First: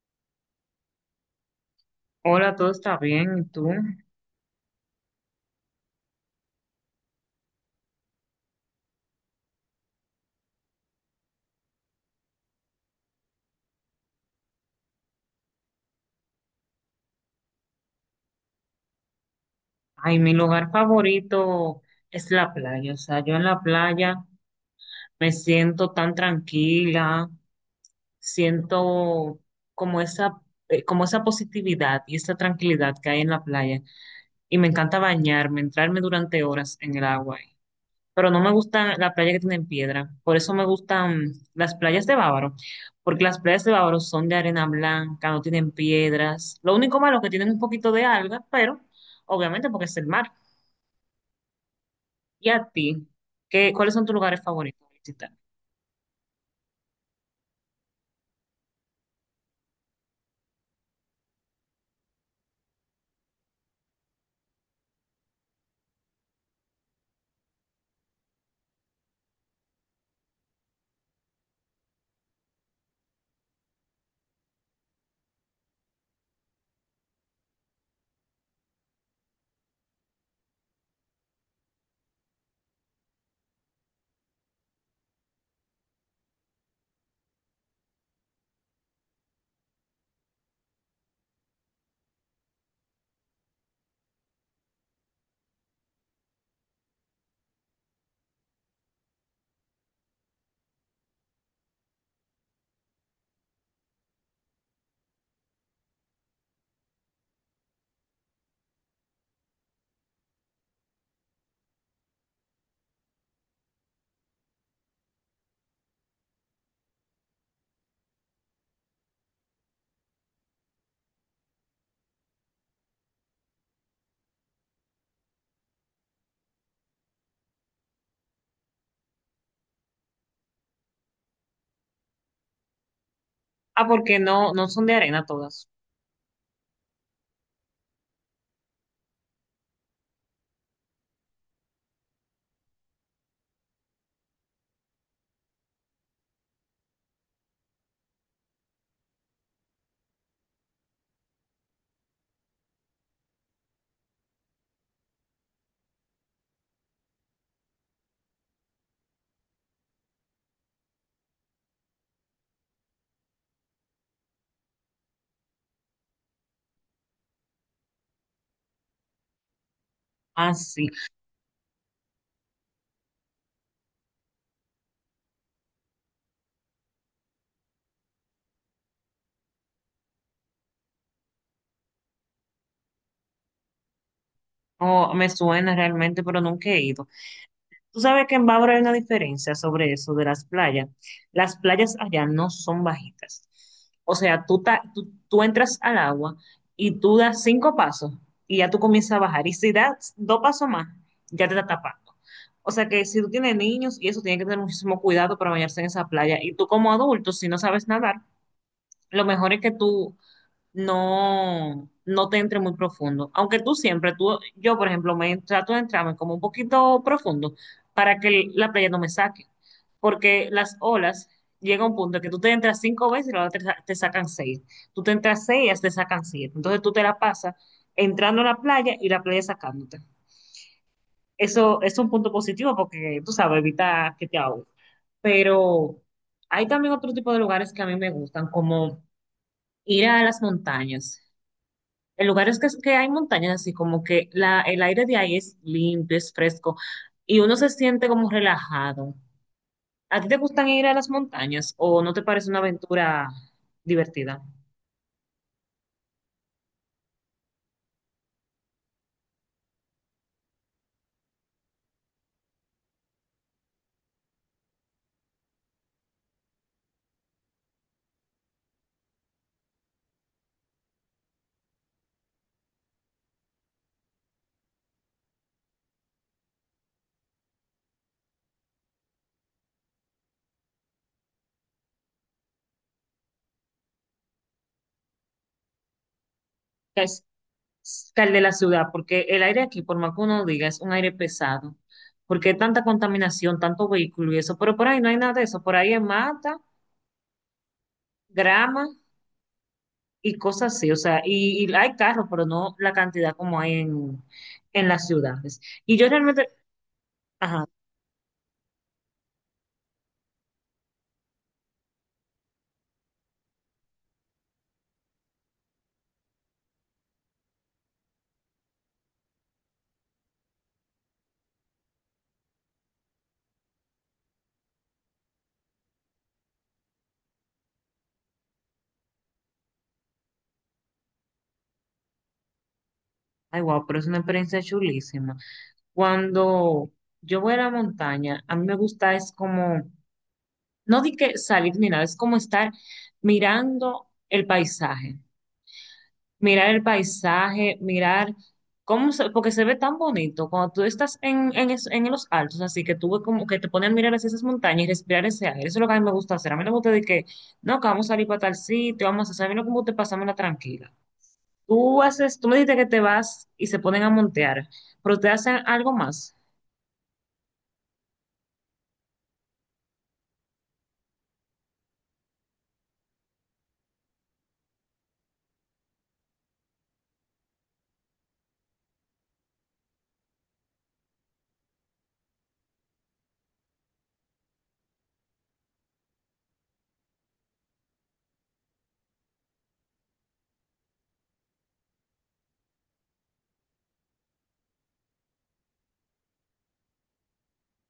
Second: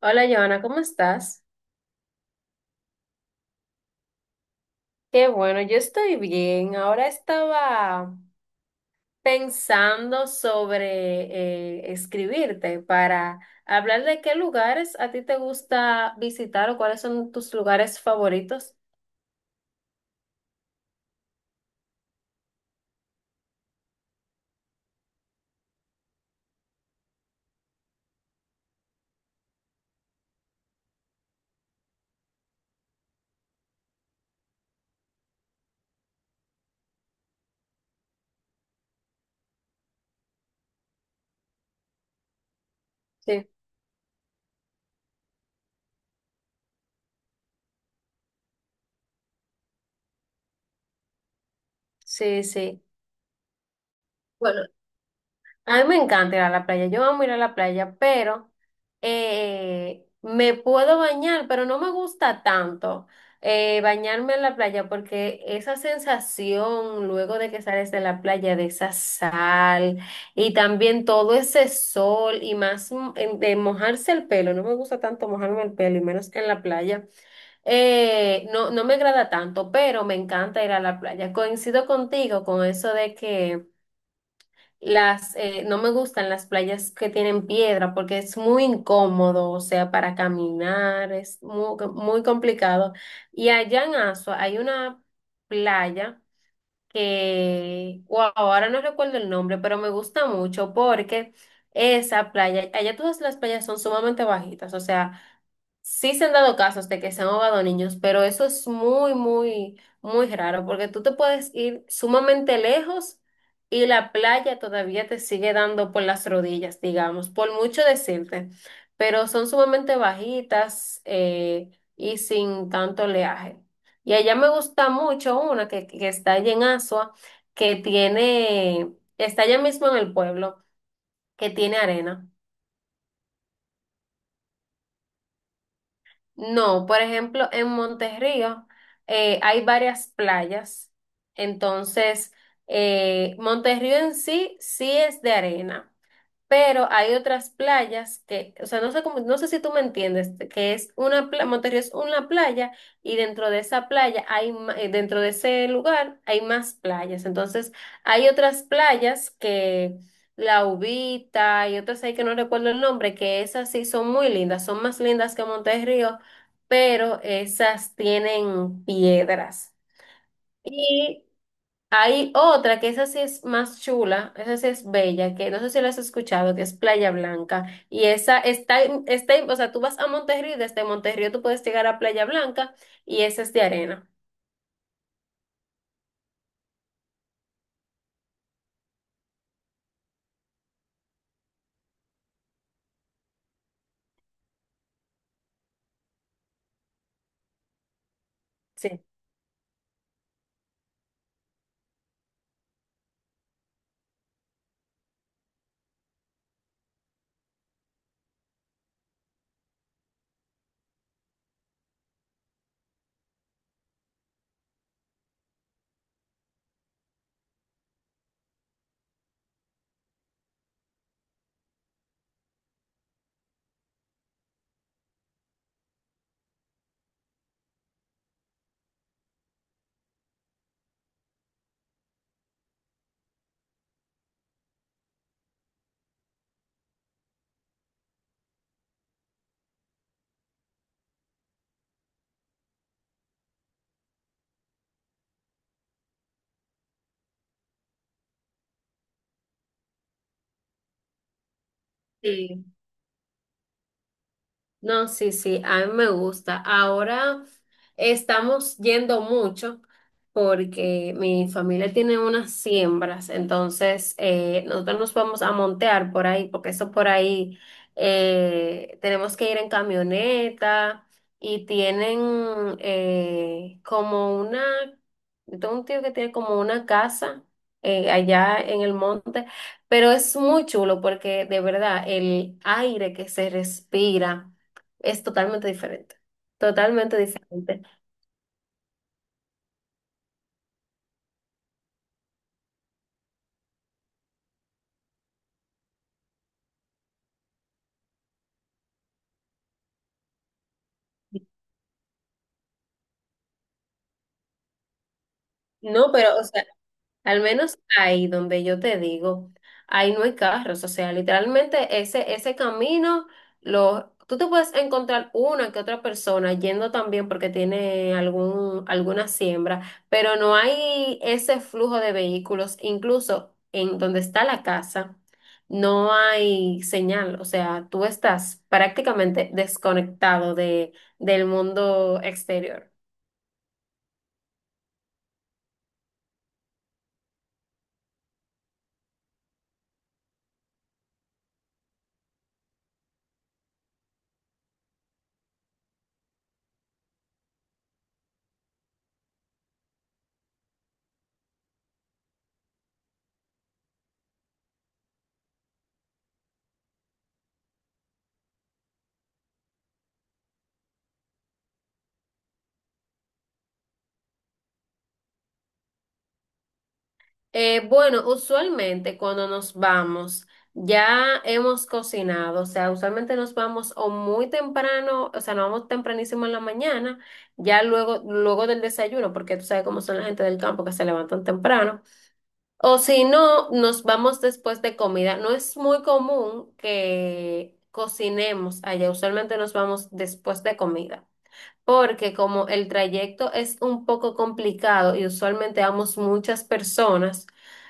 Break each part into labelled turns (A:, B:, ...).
A: Hola, Joana, ¿cómo estás?
B: Hola, todo está bien, ¿y tú?
A: Qué bueno, yo estoy bien. Ahora estaba pensando sobre escribirte para hablar de qué lugares a ti te gusta visitar o cuáles son tus lugares favoritos.
B: Ay, mi lugar favorito es la playa, o sea, yo en la playa me siento tan tranquila, siento como esa, como esa positividad y esa tranquilidad que hay en la playa, y me encanta bañarme, entrarme durante horas en el agua, pero no me gusta la playa que tiene piedra. Por eso me gustan las playas de Bávaro, porque las
A: Sí,
B: playas de Bávaro son de arena blanca, no tienen piedras. Lo único malo es que tienen un poquito de algas, pero obviamente porque es el mar.
A: sí,
B: ¿Y a
A: sí.
B: ti? ¿Qué, cuáles son tus lugares
A: Bueno.
B: favoritos de visitar?
A: A mí me encanta ir a la playa, yo amo ir a la playa, pero me puedo bañar, pero no me gusta tanto bañarme en la playa porque esa sensación luego de que sales de la playa, de esa sal y también todo ese sol y más de mojarse el pelo, no me gusta tanto mojarme el pelo y menos en la playa, no, no me agrada tanto, pero me encanta ir a la playa. Coincido contigo con eso de que... Las, no me gustan las playas que tienen piedra porque es muy incómodo, o sea, para caminar es muy, muy complicado. Y allá en Asua hay una playa que, wow, ahora no recuerdo el nombre, pero me gusta mucho porque esa playa, allá todas las playas son sumamente bajitas, o sea, sí se han dado casos de que se han ahogado niños, pero eso es muy, muy, muy raro, porque tú te puedes ir sumamente lejos y la playa todavía te sigue dando por las rodillas, digamos, por mucho decirte, pero son sumamente bajitas y sin tanto oleaje. Y allá me gusta mucho una que está allá en Asua, que tiene, está allá mismo en el pueblo, que tiene arena.
B: Ah, porque no, no son de arena todas.
A: No, por ejemplo, en Monterrío hay varias playas, entonces Monterrío en sí sí es de arena. Pero hay otras playas que, o sea, no sé cómo, no sé si tú me entiendes, que es una playa, Monterrey es una playa y dentro de esa playa dentro de ese lugar hay más playas. Entonces, hay otras playas que La Ubita y otras ahí que no recuerdo el nombre, que esas sí son muy lindas, son más lindas que Monterrey, pero esas tienen piedras.
B: Ah, sí.
A: Hay otra que esa sí es más chula, esa sí es bella, que no sé si la has escuchado, que es Playa Blanca. Y esa o sea, tú vas a Monterrey, desde Monterrey tú puedes llegar a Playa Blanca y esa es de arena.
B: No, me suena realmente, pero nunca he ido. Tú sabes que en Bávaro hay una diferencia sobre eso de las playas. Las playas allá no son bajitas. O sea, tú entras al agua y tú das cinco pasos y ya tú
A: Sí.
B: comienzas a bajar. Y si das dos pasos más, ya te está tapando. O sea que si tú tienes niños y eso, tienes que tener muchísimo cuidado para bañarse en esa playa. Y tú como adulto, si no sabes nadar, lo mejor es que tú no te entre muy profundo. Aunque tú siempre, tú, yo por ejemplo, me trato de entrarme como un poquito profundo para que la playa no me saque. Porque las olas llega un punto en que tú te entras cinco veces y las olas te, te sacan seis. Tú te entras seis y ellas te sacan siete. Entonces tú te la pasas entrando a la playa y la playa sacándote. Eso es un punto positivo porque tú sabes, evita que te ahogues. Pero hay también otro tipo de lugares que a mí me gustan, como ir a las montañas. El lugar es que hay montañas, así como que el aire de ahí es limpio, es fresco y uno se siente como relajado. ¿A ti te gustan ir a las montañas o no te parece una
A: Sí.
B: aventura divertida?
A: No, sí, sí, a mí me gusta. Ahora estamos yendo mucho porque mi familia tiene unas siembras, entonces nosotros nos vamos a montear por ahí, porque eso por ahí tenemos que ir en camioneta y tienen yo tengo un tío que tiene como una casa allá en el monte, pero es muy chulo porque de verdad el aire que se respira es totalmente diferente,
B: Que
A: totalmente
B: es
A: diferente.
B: que el de la ciudad, porque el aire aquí, por más que uno diga, es un aire pesado, porque hay tanta contaminación, tanto vehículo y eso, pero por ahí no hay nada de eso, por ahí hay mata, grama y cosas así, o sea, y hay carros, pero no la cantidad como hay en las ciudades. Y yo
A: No, pero, o
B: realmente,
A: sea, al
B: ajá.
A: menos ahí donde yo te digo, ahí no hay carros, o sea, literalmente ese, ese camino, lo, tú te puedes encontrar una que otra persona yendo también porque tiene algún, alguna siembra, pero no hay ese flujo de vehículos, incluso en donde está la casa. No hay señal, o sea, tú estás prácticamente desconectado de, del mundo exterior.
B: Ay, wow, pero es una experiencia chulísima. Cuando yo voy a la montaña, a mí me gusta es como, no di que salir ni nada, es como estar mirando el paisaje, mirar cómo se, porque se ve tan bonito cuando tú estás en los altos, así que tú ves como que te ponen a mirar hacia esas montañas y respirar ese aire. Eso es lo que a mí me gusta hacer. A mí no me gusta de que, no, que vamos a salir para tal sitio, vamos a hacer, a mí lo que me tranquila. Tú haces, tú me dijiste que te vas y se ponen a montear, pero te hacen algo más.
A: Bueno, usualmente cuando nos vamos, ya hemos cocinado, o sea, usualmente nos vamos o muy temprano, o sea, nos vamos tempranísimo en la mañana, ya luego del desayuno, porque tú sabes cómo son la gente del campo que se levantan temprano, o si no, nos vamos después de comida. No es muy común que cocinemos allá, usualmente nos vamos después de comida porque como el trayecto es un poco complicado y usualmente vamos muchas personas,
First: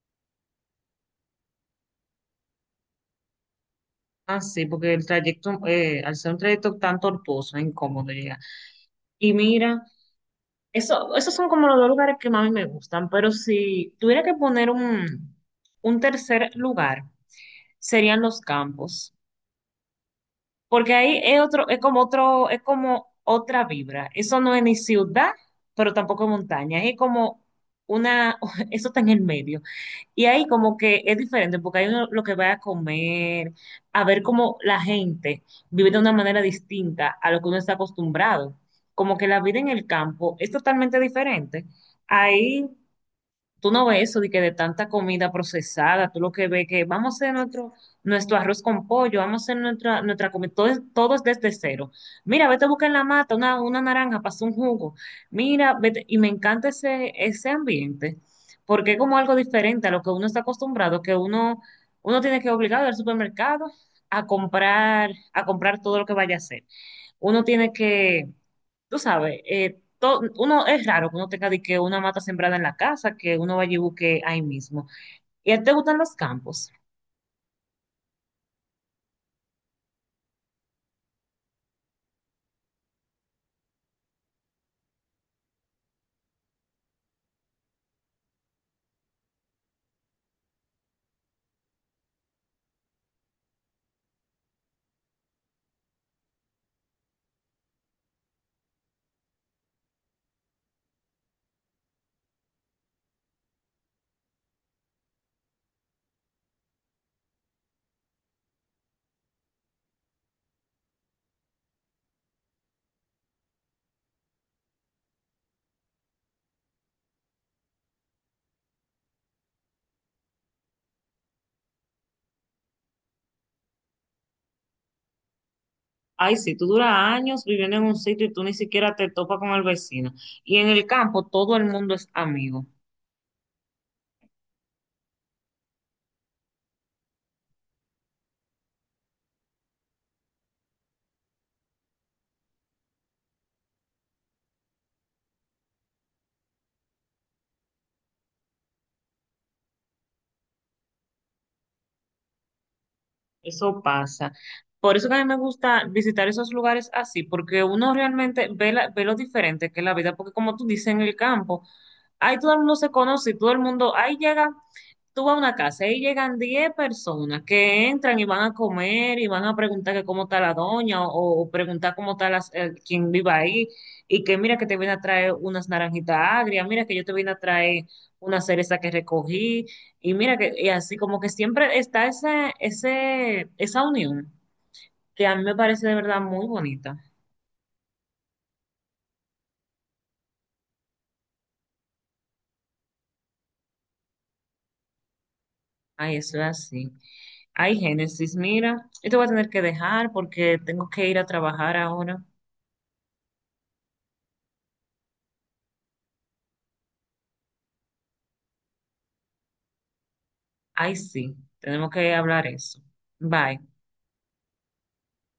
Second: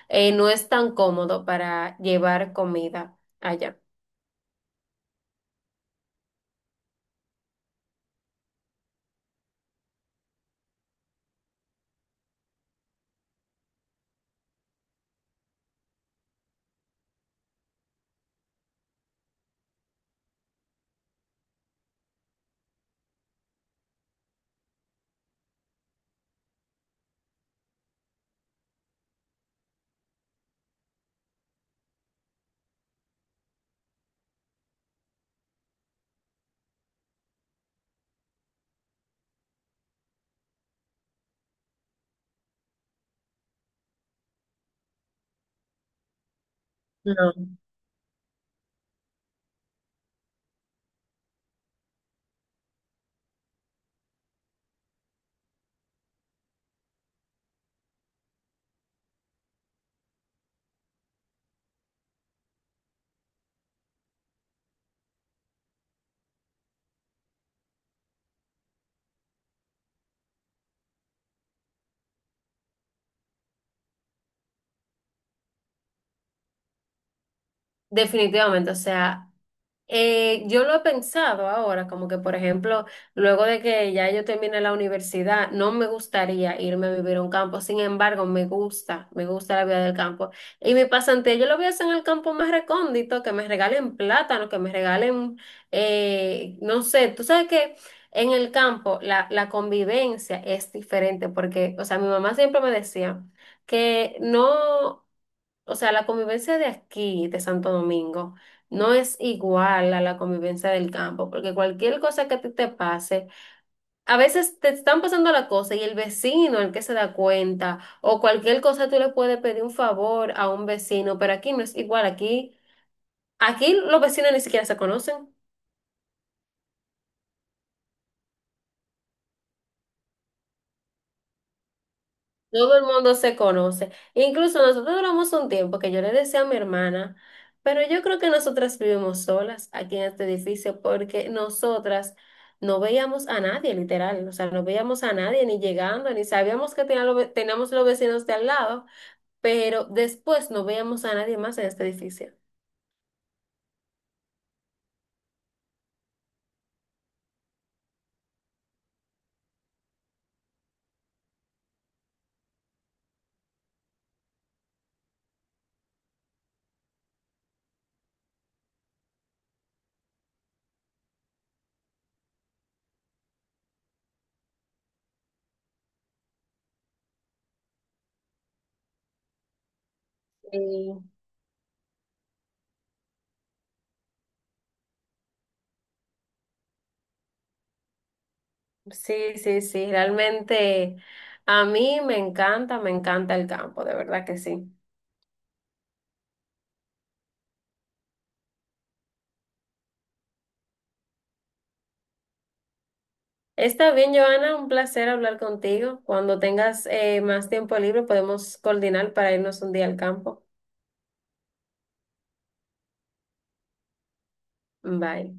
A: no es tan cómodo para llevar comida allá.
B: Ah, sí, porque el trayecto, al ser un trayecto tan tortuoso, incómodo llega. Y mira, eso, esos son como los dos lugares que más me gustan, pero si tuviera que poner un tercer lugar, serían los campos. Porque ahí es otro, es como otra vibra. Eso no es ni ciudad, pero tampoco montaña. Es como una, eso está en el medio. Y ahí como que es diferente, porque hay uno lo que va a comer, a ver cómo la gente vive de una manera distinta a lo que uno está acostumbrado. Como que la vida en el campo es totalmente diferente. Ahí tú no ves eso de que de tanta comida procesada, tú lo que ves que vamos a hacer
A: No.
B: nuestro arroz con pollo, vamos a hacer nuestra comida, todo, todo es desde cero. Mira, vete a buscar en la mata una naranja para hacer un jugo. Mira, vete, y me encanta ese, ese ambiente, porque es como algo diferente a lo que uno está acostumbrado, que uno, uno tiene que obligar al supermercado a comprar todo lo que vaya a hacer. Uno tiene que tú sabes, uno es raro que uno tenga de que una mata sembrada en la casa, que uno vaya y busque ahí mismo. ¿Y a ti te gustan los campos?
A: Definitivamente, o sea, yo lo he pensado ahora, como que por ejemplo, luego de que ya yo termine la universidad, no me gustaría irme a vivir a un campo, sin embargo, me gusta la vida del campo. Y mi pasantía yo lo voy a hacer en el campo más recóndito, que me regalen plátano, que me regalen, no sé, tú sabes que en el campo la convivencia es diferente, porque, o sea, mi mamá siempre me decía que no. O sea, la convivencia de aquí, de Santo Domingo, no es igual a la convivencia del campo, porque cualquier cosa que a ti te pase, a veces te están pasando la cosa y el vecino, el que se da cuenta, o cualquier cosa tú le puedes pedir un favor a un vecino, pero aquí no es igual, aquí, aquí los vecinos ni siquiera se conocen.
B: Ay, sí, tú duras años viviendo en un sitio y tú ni siquiera te topas con el vecino. Y en el campo todo el mundo es amigo.
A: Todo el mundo se conoce. Incluso nosotros duramos un tiempo que yo le decía a mi hermana, pero yo creo que nosotras vivimos solas aquí en este edificio porque nosotras no veíamos a nadie, literal. O sea, no veíamos a nadie ni llegando, ni sabíamos que teníamos los vecinos de al lado, pero después no veíamos a nadie más en este edificio.
B: Eso pasa. Por eso que a mí me gusta visitar esos lugares así, porque uno realmente ve, ve lo diferente que es la vida, porque como tú dices, en el campo, ahí todo el mundo se conoce y todo el mundo, ahí llega tú vas a una casa y llegan 10 personas que entran y van a comer y van a preguntar que cómo está la doña o preguntar cómo está quien vive ahí y que mira que te viene a traer unas naranjitas agrias, mira que yo te vine a traer una cereza que recogí y mira que y
A: Y
B: así como que siempre está ese, ese, esa unión que a mí me parece de verdad muy bonita.
A: sí, sí, sí, realmente a mí me encanta el campo, de verdad que sí.
B: Ay, eso es así. Ay, Génesis, mira, yo te voy a tener que dejar porque tengo que ir a trabajar ahora.
A: Está bien, Joana, un placer hablar contigo. Cuando tengas más tiempo libre, podemos coordinar para irnos un día al campo.
B: Ay, sí, tenemos que hablar eso. Bye.
A: Bye.